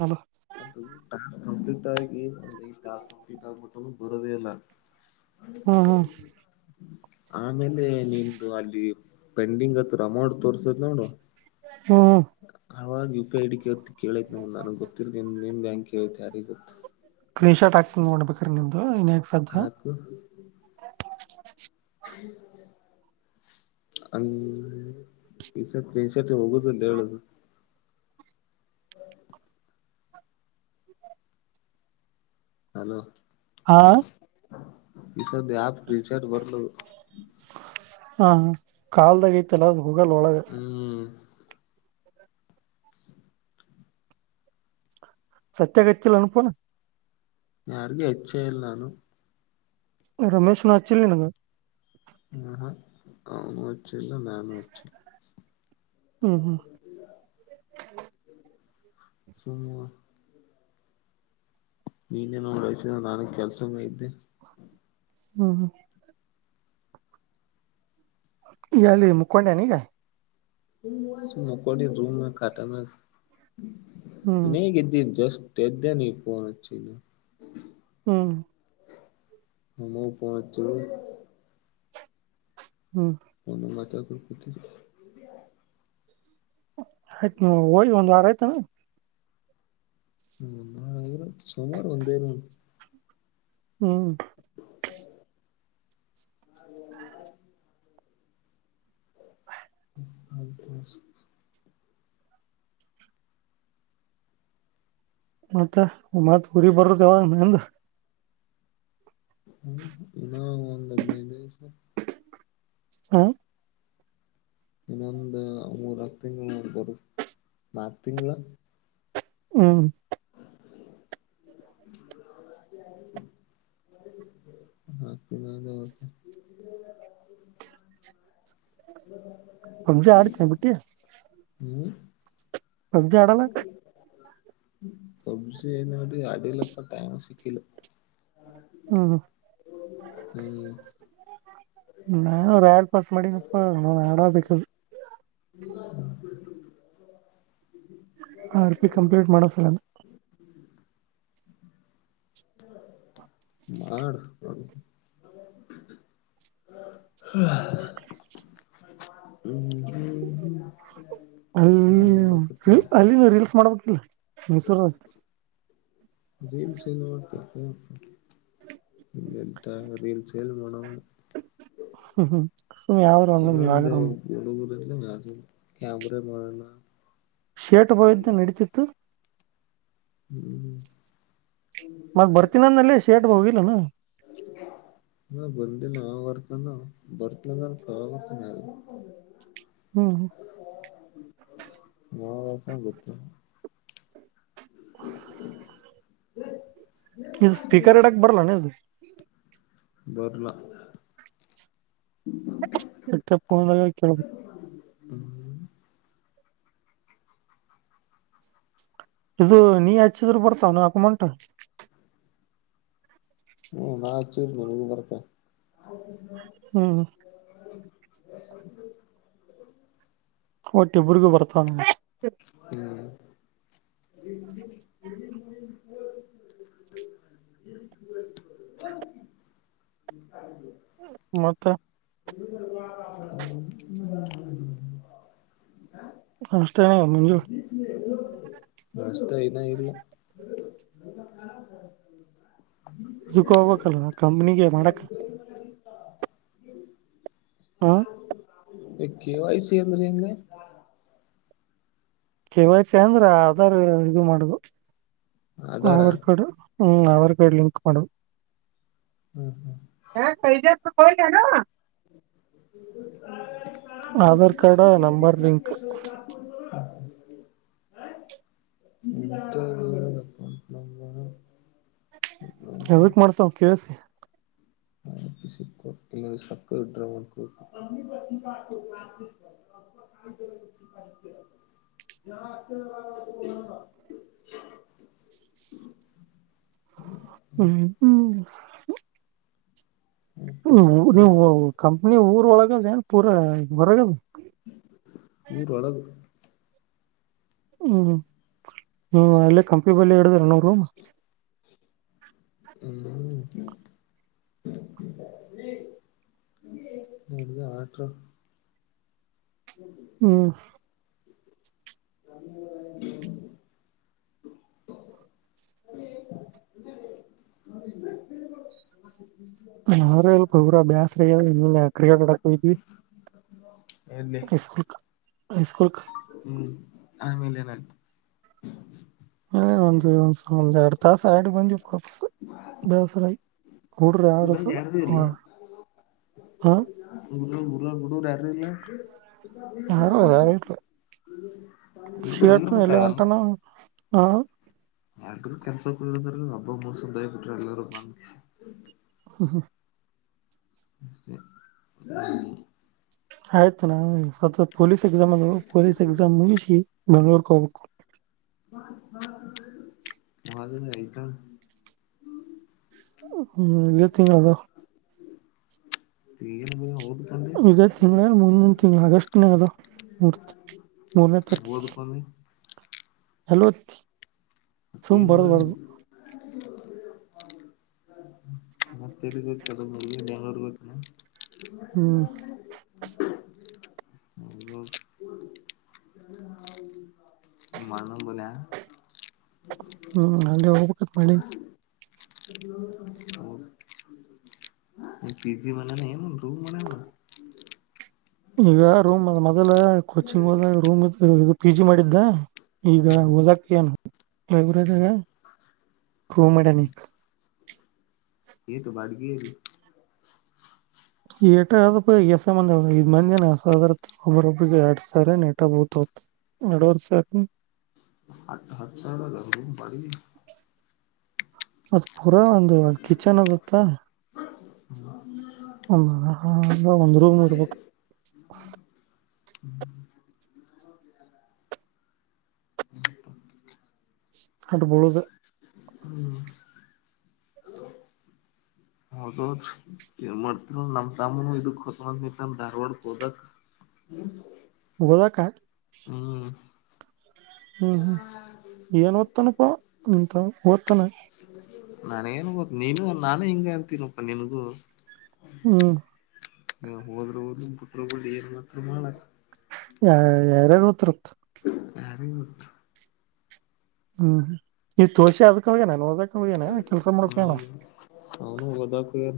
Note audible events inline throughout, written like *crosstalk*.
ಹಲ ಅದು ಕಂಪ್ಲೀಟ್ ಆಗಿ ಒಂದ ಕಂಪ್ಲೀಟ್ ಆಗ್ಬಿಟ್ಟ ಬರೋದೇ ಇಲ್ಲ ಅ ಕ ಹ್ಮ್ ಹ್ಮ್ *unintelligible* ಆಮೇಲೆ ನಿದ ಅಲ್ಲಿ ಪೆಂಡಿಂಗ್ ಹತ್ರ ಅಮೌಂಟ್ ತೋರ್ಸದ್ ನೋಡು ಹಾ ಅವಾಗ ಯು ಪಿ ಐ ಡಿ ಕೇಳ ಕೇಳೈ ನಗೆ ನನಗೆ ಗೊತ್ತಿರ್ ನೀನ್ ಬ್ಯಾಂಕ್ ಕೇಳತೆ ಯಾರಿಗೆ ಗೊತ್ತು ಕ್ಲೇಶ ಟಾಕಂಗ್ ಮಾಡ್ಬೇಕ ರೀ ನಿಮ್ದು ಸದ್ದ ಹು *unintelligible* ಹ್ಮ ಹಂಗ ಶರ್ಟ್ ಟ ಶರ್ಟ್ ಹೋಗುದಲ್ಲ ಹೇಳುದು ಹಲೋ ಹಾ ವಿಷ ಆ ವಿ ಸಟ್ ಬರ್ಲು ಹಾ ಕಾಲ್ದಾಗ ಐತೆಲ್ಲ ಅ ಹೋಗಲ್ ಒಳಗ ಈ *inaudible* ಸತ್ಯಗತ ಅನುಪೋಣ ಯಾರಿಗ ಹೆಚ್ಚ ಇಲ್ಲ ನಾನು ರಮೇಶನು ಹಚ್ಚಿಲ್ಲ ನಿನಗ *inaudible* ನಾನು ಅವನು ಹಚ್ಚಲ್ಲ ನಾನು ಹಚ್ಚಲ್ಲ. *inaudible* ಹು ಹು *inaudible* ಇಲ್ಲ ಸುಮ್ಮ *inaudible* ನೀನೇನು ನೋಡಸಿಲ್ಲ ನಾನು ಕೆಲಸ ಐತಿ. *inaudible* *unintelligible* ಹ ಹ *inaudible* ಈಗಾಗಲೇ ಮಕ್ಕೊಂಡಿ ಏನ್ ಈಗ *inaudible* ಮಕ್ಕೊಂಡಿದ್ದು ರೂಮ ಕಾಟನ ಮ ಹ್ಮ್ ನೀಗ ಇದ್ದಿ ಜೂಸ್ *inaudible* ಎದ್ದೇ ನೀ ಪೋನ್ ಹಚ್ಚಿದೇ *inaudible* ಹ *inaudible* ನಿಮ್ಮ ಪೋನ್ ಹಚ್ಚಿದ ಏನ್ *inaudible* ಹೂ *inaudible* ಏನ್ ಏನ್ ಮಾತಡಕೊಂತ ಕುಂತಿದರಿ. *inaudible* ಹತ್ತ ಹೋಗಿ ಒಂದ್ ವಾರ ಆಯ್ತಾನ. *inaudible* ಹು ಒಂದ ವಾರ ಆಗಿರಬೇಕು ಸುಮಾರು ಒಂದೇ ಒಂದ್ *inaudible* ಹೂ *inaudible* ಹೌದ *inaudible* *unintelligible* ಮತ್ತ ಮತ್ತ ಊರಿಗ ಬರುದು ಯಾವಾಗ ಎಂದ? *inaudible* ಹು ಇನ್ ಒಂದ ಹದಿನೈದು ದಿವಸ *inaudible* ಆ *inaudible* ಇನ್ನೊಂದು ಮೂರ ಆರ ತಿಂಗಳ ಬರುದ ನಾಲ್ಕ ತಿಂಗಳ *inaudible* ಹೂ *inaudible* *inaudible* *unintelligible* ಹತ್ತ ದಿನ ಹೊತ *inaudible* *unintelligible* *unintelligible* *inaudible* ಪಬ್ಜಿ ಆಡತ್ತಿ ಏನ್ ಬಿಟ್ಟಿ. *inaudible* ಏನ್ *inaudible* ಪಬ್ಜಿ ಆಡೋಲ್ಲ? *inaudible* ಪಬ್ಜಿ ಇನ್ ವರಿಗೂ ಆಡಿಲ್ಲಪ್ಪ ಟೈಮ್ ಸಿಕ್ಕಿಲ್ಲ. *inaudible* ಹ್ಮ್ ಹೂ *inaudible* ನಾನರಾ ಆಡಿ ಪಾಸ್ ಮಾಡಿನಪ್ಪ ನಾನ ಆಡಬೇಕ. *inaudible* *inaudible* *unintelligible* ಆರ್ ಪಿ ಕಂಪ್ಲೀಟ್ ಮಾಡೋ ಸಲ *inaudible* ಆಡ *inaudible* *inaudible* ಹೂ ಹು ಹು *inaudible* ಅಲ್ಲಿ ಅಲ್ಲಿ ರೀಲ್ಸ್ ಮಾಡ್ಬೇಕಿಲ್ಲ ಮೈಸೂರ ಆಗ *inaudible* ರೀಲ್ಸ ಎಲ್ಲಿ ಮಾಡ್ತೀಪಾ ಹೆಂತಾ ರೀಲ್ಸೇ ಎಲ್ಲಿ ಮಾಡವ *inaudible* ಹ ಹ *inaudible* ಇನ್ನೊಂದ ಹುಡುಗುರ ಅದು ರಾತ್ರಿ ಕ್ಯಾಮರಾ ಮಾಡನಾ *inaudible* ಶೇಟಗೋಳ ಇತ್ತ ನಡೀತಿತ್ತು. *inaudible* ಹೂ *inaudible* ಮತ್ತ ಬರ್ತೀನ ಅಂದನ ಅಲ್ಲೇ ಶೇರ್ಟ್ ಹೋಗಿಲ್ಲ ಏನ್ *inaudible* ಜಿಂಗಾ *inaudible* ಹ ಬಂದಿಲ್ಲ ಯಾವಾಗ ಬರ್ತನ ಬರ್ತನ ಅಂತ ವಾಪಸ್ ಹೋಗೇನ್ *inaudible* ಹ್ಮ್ ಹ ವಸ ಬತ್ತ ಹ್ಮ ಇದು ಸ್ಪೀಕರ್ ಎಡಕ್ ಬರಲ್ಲಾನ ಅದು ಬರ್ಲ ಎ ಪ ವಳ ಹ್ಮ್ ಇದು ನೀ ಹಚ್ಚಿದ್ರು ಬರ್ತಾವ ನಾಕ ಮಂಟ ಹ್ಮ್ ನಾಚ್ಚೂರ್ನ ನೀ ಬರತ ಎ ಹ್ಮ್ ಓಟ್ಟೆಬರಿಗೂ ಬರ್ತಾನ ಹ್ಮ್ ಹ್ಮ್ಮ *inaudible* ಹ ಹಾಗ ಮತ್ತೆ ಇ ಮ ನಮಸ್ತೆೇ ಮಂಜು ವಷ್ಟ ಐನ ಇಲ್ *inaudible* ಝುಕ ಹೋಗಬೇಕಕ್ಲ್ಲ ಕಂಪ್ನಿಗೆ ಮಾಡಕ ಹಾಂ ಕೆೆ ವಯಸ ಎ ರ ಹೆಂಗ ಕೆವಾಯ್ತಿ ಅಂದ್ರೆ ಅದಾರ್ ಇದು ಮಾಡುದು ಆಧಾರ ಆಾರ್ ಕಡೆ ಹ್ಮ್ ಅವಾರ್ ಕಾರ್ಡ್ ಲಿಂಕ್ ಮಾಡ ಹ್ಮ್ ಹ್ಮ್ ಬಿಜಾಪುರ್ ಕ್ಕೆ ಹೊಡಿ ಅನವ ಸಾ ಆಧಾರ್ *inaudible* ಕಾರ್ಡ್ ನಂಬರ್ ಲಿಂಕ್ ಹ್ಮ್ *unintelligible* ಅದಕ್ಕೆ ಮಾಡ್ಸ ಅವವು ಕೇಳಿಸಿ ನ ಪಿಿಸಿಿಕ್ಕರ್ ಇಗೆ ಸಕ್ಕ ಇಟ ಒನ್ ಕುವಿಕು *unintelligible* ಹ್ಮ್ ಹ್ಮ್ ನೀವು ಕಂಪ್ನಿ ಊರ ಒಳಗಲ್ನ್ ಪೂರಾ ಹೊರಗದು ಉರ್ ಹೊಳಗ ಹ್ಮ್ ಹ್ಮ್ ಅಲ್ಲೇ ಕಂಪನಿ ಬಲ್ಲಿ ಇಡದಿರನು ರೂಮ್ ಹ್ಮ ಮದುವೆ ಆಟ ಹ್ಮ ಹ್ಮ್ ನ *unintelligible* ಹ ಅವ್ರ ಎಲ್ರ ಬ್ಯಾಸ್ರ ಆಗಿ ಕ್ರಿಕೆಟ್ ಆಡೋಕೆ ಹೋಗಿದ್ವಿ ಹ ಸ್ಕೂಲ್ ಹೈ ಸ್ಕೂಲ್ಕಕಾ ಹ್ಮ್ ಆಮೇಲೆ ಏನ ಆಯ್ತು ಹ ಒ ಒಂದು ಎರಡು ತಾಸು ಆಡು ಬಂದಿವ ಕೋ ಕೋ ಬೇಸರ ಆಗಿ ಊರಾಗ್ ಯಾರೂ ಇಲ್ಲ ಹ ಉರಾಗ ಹುಡುಗರು ಯಾರು ಇಲ್ಲ ಇದ್ರ ಯಾರು ಯಾರು ಇಲ್ಲ ಬೇಕಾಗಲ್ಲ ಹ್ಮ ಎಲ್ಲ ಕೆಲ್ಸ ಕೂದಾರ ಹಬ್ಬಮೂಸದಯ ಬಿಟ್ರ ಎಲ್ಲರೂ ಬಂದ ಹಾ ಹಾ *unintelligible* ಆಯ್ತು ನಾ ಪೊಲೀಸ್ ಎಕ್ಸಾಮ್ ಆದವು ಪೊಲೀಸ್ ಎಕ್ಸಾಮ್ ಮುಗಿಸಿ ಬೆಂಗಳೂರು ಗೆ ಹೋಗ್ಬೇಕು ಮದು ಆಐತ *unintelligible* ಹ್ಮ್ ಈ ಇದೆ ತಿಂಗಳು ಅದವು ಏನ್ ಭಯ ಹೌದ್ರಿ ಇದೇ ತಿಂಗಳ ಮುಂದಿನ ತಿಂಗಳು ಆಗಸ್ಟ್ ನಾಗ ಆದವು ಮೂತಿ ಮೂರನೇ ತಾರೀಕಿಗೆ ಓದ್ಕೊಂಡೆ ಹಲೋ ಮತ್ತೇನು ಮೂರ *inaudible* ಮಸ್ತರಿತ್ತುತ ಮಲ್ಲಿ ಜಾನತ್ತು ಬೇಕೇನೋ ಹ್ಮ ಹೋಗ್ತೀನ ಮನ ಬಲ *unintelligible* ಹ್ಮ್ ಅಲ್ಲಿೇ ಹೋಗ್ಬೇಕತ್ ಮಾಡಿ *unintelligible* *inaudible* *unintelligible* ಪಿಜಿ ಮಾಡ್ಯಾನ ಏನ ರೂಮ್ ಮಾಡ್ಯಾ ಣ ಈಗ ರೂಮ್ ಅದ ಮೊದಲ ಕೋಚಿಂಗ್ದ ರೂಮ್ ಇ ಇದು ಪಿ ಜಿ ಮಾಡಿದ್ದ ಈಗ ಓದಕ್ಕೆ ಏನ ಬೆಂಗಳೂರು ದಾಗ ರು ಮದ್ಯಾನೀಗ ಇತ ಬಾಡಿಗಿ ರೀ ಏಟ ಅದ ಪ್ *inaudible* ಮಂದ ಐದ ಮಂದ ಏಸದತ್ತ ಒಬ್ಬರ ಒಬ್ಬರಿಗೆ ಎರಡ ಸಾವಿರ ನ ಇಟ್ಟ ಬಿಲ್ಲತವ ಅಂತ ಎರಡು ವರ್ಷ ಆಯ್ತೇನ್ ಅದ್ ಹಟ್ಟುಸಾವಿರ ಲೋ ರೂಮ್ ಬಾಡಿಗೆ ಅದ ಪುರ ಒಂದು ಕಿಚನ್ ಅದತ್ತ ಹ *inaudible* ಹ ಹಾಂಗ ಒಂದು ರೂಮ್ ನೋಡ್ಬೇಕು ಅಟ್ ಬಿಳುದ ಹ್ಮ್ ಹೌದದ್ ಏನ್ ಮಾಡ್ತರ ನಮ್ ತಾಮೂನು ಇದಕ್ ಹೋಗ್ನಂತ ನಿಂತಾನ ಧಾರ್ವಾಡಕ್ಕೆ ಓದಕ್ ಹ್ಮ ಗೊದಕ ಹ್ಮ್ ಹ್ಮ್ ಹ್ಮ್ ಏನ್ ಓದ್ತಾನಪ್ಪಾ ನಿನ್ ತಮ್ಮ ಓದ್ತಾನ ಹ *inaudible* ನಾನ ಏನು ಗೊತ್ತು ನೀನು ನಾನು ಹಿಂಗ ಅತೀನಪ್ಪ ನನ್ಗೂ ಹ್ಮ್ ಹ ಹೋದ್ರ ಹೋಗ್ಲಿ ಬಿುಟ್ರ ಬಿಡ್ಲಿ ಏನ್ ಮಾತ್ರ ಮಾಡಳಕ್ ಯ ಯಾರ್ಯಾರ ಹೋಗ್ತಾರಪ್ಪ ಯಾರಿಗೊತ್ತು ಹ್ಮನೀ ತೋಷಶಿ ಅದಕ್ ಹೋಗ್ಯನನೆ ನೋಡದಕ್ ಹೋಗ್ಯನನೆ ಕೆಲ್ಸ ಮಾಡಕನ ಹೌನುವದಖ ಯಾರ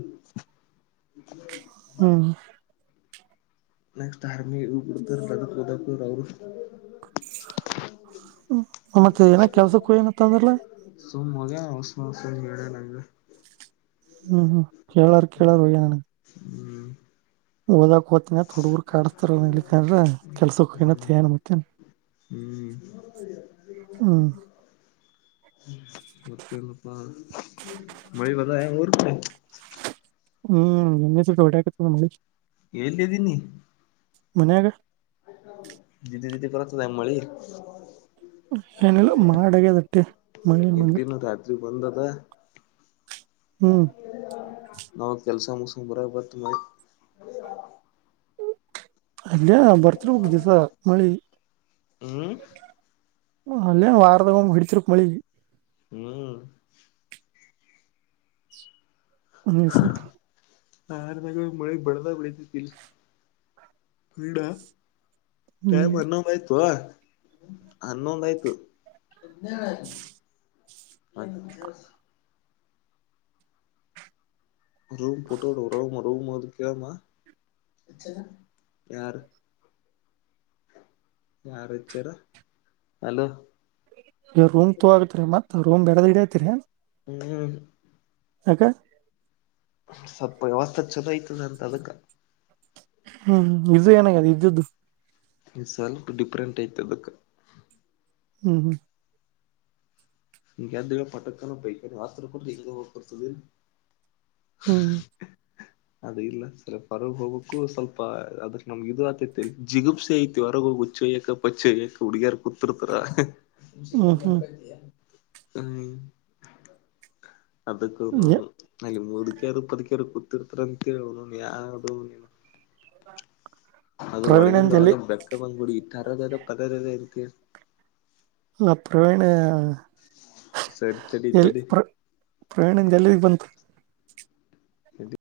ಹ್ಮ್ ನೆಕ್ಸ್ಟ್ ಹಾರಮಿ ಇಬರುತರ್ ಲದಕ್ ಉದಕು ರ ಅವರು ಹ್ಮ ಮತ್ತೆ ಏನ ಕೆಲ್ಸಕ್ಕೂ ಏನತ್ತ ಅಂದ್ರಲ್ಲ ಸುಮ್ ಮೋಗ ಉಸ್ಮ ಸುಮ ಹೇಳಡ ನೆ ಹ್ಮ್ ಹ್ಮ್ ಕೇಳಾರ ಕೇಳಾರ ಹೋಗಣ ಹ್ಮ್ ದ ಹ *unintelligible* ತ ಹುಡುಗರು ಕಡಸ್ತಾರ ಹೇಳಕ್ರ ಕೆಲ್ಸ ಹ ಹ್ಮ್ ಏನತ್ತ ಏನ್ ಮತ್ತ ಹ್ಮ್ ಹ ಹ್ಮ್ *unintelligible* ಮತ್ತೆನಪ ಮಳಿ ಅದು ಏನ್ ಊರ್ ಕಡಿ ಹ್ಮ್ ಎಹೊಟಾಕತದ ಮಳಿ ಹೇಳಲ್ಲಿದ್ದೀನಿ ಮನೆಗ ದೀದಿ ದೀದ್ದಿ ಪತದೆಮ ಮಾಡಿ *unintelligible* ಏನಿಲ್ಲ ಮಾಡ ಆಗ್ಯಾದ್ ಅಟೆ ಮಳಿ ಏನ್ ಇಟ್ ಬಂದಿಲ್ ದಿನ ರಾತ್ರಿ ಬಂದದ ಹ್ಮ್ ನಾವ ಕೆಲ್ಸ ಮುಗುಸ್ಕೊಂಡ್ ಬರ ಬಂತ ಮಳಿ ಅರಿ *unintelligible* ಅಯ್ಯಾ ಬರ್ತಿರಬೇಕು ದಿವಸ ಮಳಿ ಹ್ಮ್ ಅಲ್ಲೇ ವಾರದಾಗ ವಮ್ಮ ಇಡ್ತಿರಬೇಕ್ ಮಳಿ ಹ್ಮ್ ಒಮೇಶ್ವರ ಆ ಮ ಮಳಿ ಬಡದ ಬೆಡಿತತಿಲ್ಲಿ ಪಿರ ಹ್ಮ್ ಟೈಮ್ ಹಿಂದೊಂದು ಆಯ್ತುವಾ ಅನ್ನೋಂದ ಆಯ್ತು ಅ *unintelligible* ರೂಮ್ ಪುಟ್ಟಡು ರೂಮ ರೂಮ್ ಅದು ಕಳಾಮ ಯೆಚ್ಚನಾ ಯಾರು ಯಾರ ಹಚ್ಚಾರ ಹಲೋ ಈ ರೂಮ್ ತೂ ಆಗತ್ ರೀ ಮತ್ತತ್ ರೂಮ್ ಬ್ಯಾರೆದ ಹಿಡೆ ಯಾತ್ರೇನ್ ಹ್ಮ್ ಯಾಕ ಸಲ್ಪ ವ್ಯವಸ್ಥ ಚಲೋ ಐತಿ ನಂದ ಅದಕ್ಕೆ ಹ್ಮ್ ಇದು ಏನಾಗ್ಯದ ಇದ್ದದ್ದು ನೀ ಸ್ವಲ್ಪ ಡಿಫ್ರೆಂಟ್ ಐತ ಅದಕ್ಕ ಹ್ಮ್ ಹ್ಮ್ ನಿಂಗ್ ಎದ್ದು ಪಟ್ಟಕ್ಕನಾ ಪೈಕೈನಿ ವತ್ರ ಕುಂತ ಹಿಂಗ ಹೋಗ್ ಬರ್ತದಿಲ್ ಹು *unintelligible* ಅದ ಇಲ್ಲ ಸರ ಹೊರಗ್ ಹೋಗಕ್ಕು ಸ್ವಲ್ಪ ಅದಕ್ ನಮ್ಗ ಇದು ಆತೈತಿ ಜಿಗುಪ್ಸೆ ಐತಿ ಹೊರಗ ಹೋಗ *unintelligible* ಹುಡುಗಿಯಾರ ಕುತೀರ್ತಾರ್ ಹ್ಮ್ ಹ್ಮ್ ಹ್ಮ್ *unintelligible* ಹ್ಮ್ ಅದಕ್ಕ ನಾನು ಅಲ್ಲಿ ಮುದುಕೇರು ಪದಕೇರು ಕೂತಿರ್ತಾರ ಅಂತ ಹೇಳಿ ಅವನ್ವನ್ ಯಾದು ನೀ *unintelligible* ಅದು ಪ್ರವೀಣಂದ ಎಲ್ಲಿ ಒಳಗಿಂದೊಳಗ ಬೆಕ್ಕದಂಗೂಡಿ ತರದರ ಪದರದ ಇರಕ್ ನಾ ಪ್ರವೀಣ ಸರಿ ತಡಿ ಎಲ್ಲ ಪ್ರ ತಡಿ ಪ್ರವೀಣಂದ ಎಲ್ಲಿಗೆ ಬಂತ್ ಎದ್ದಿ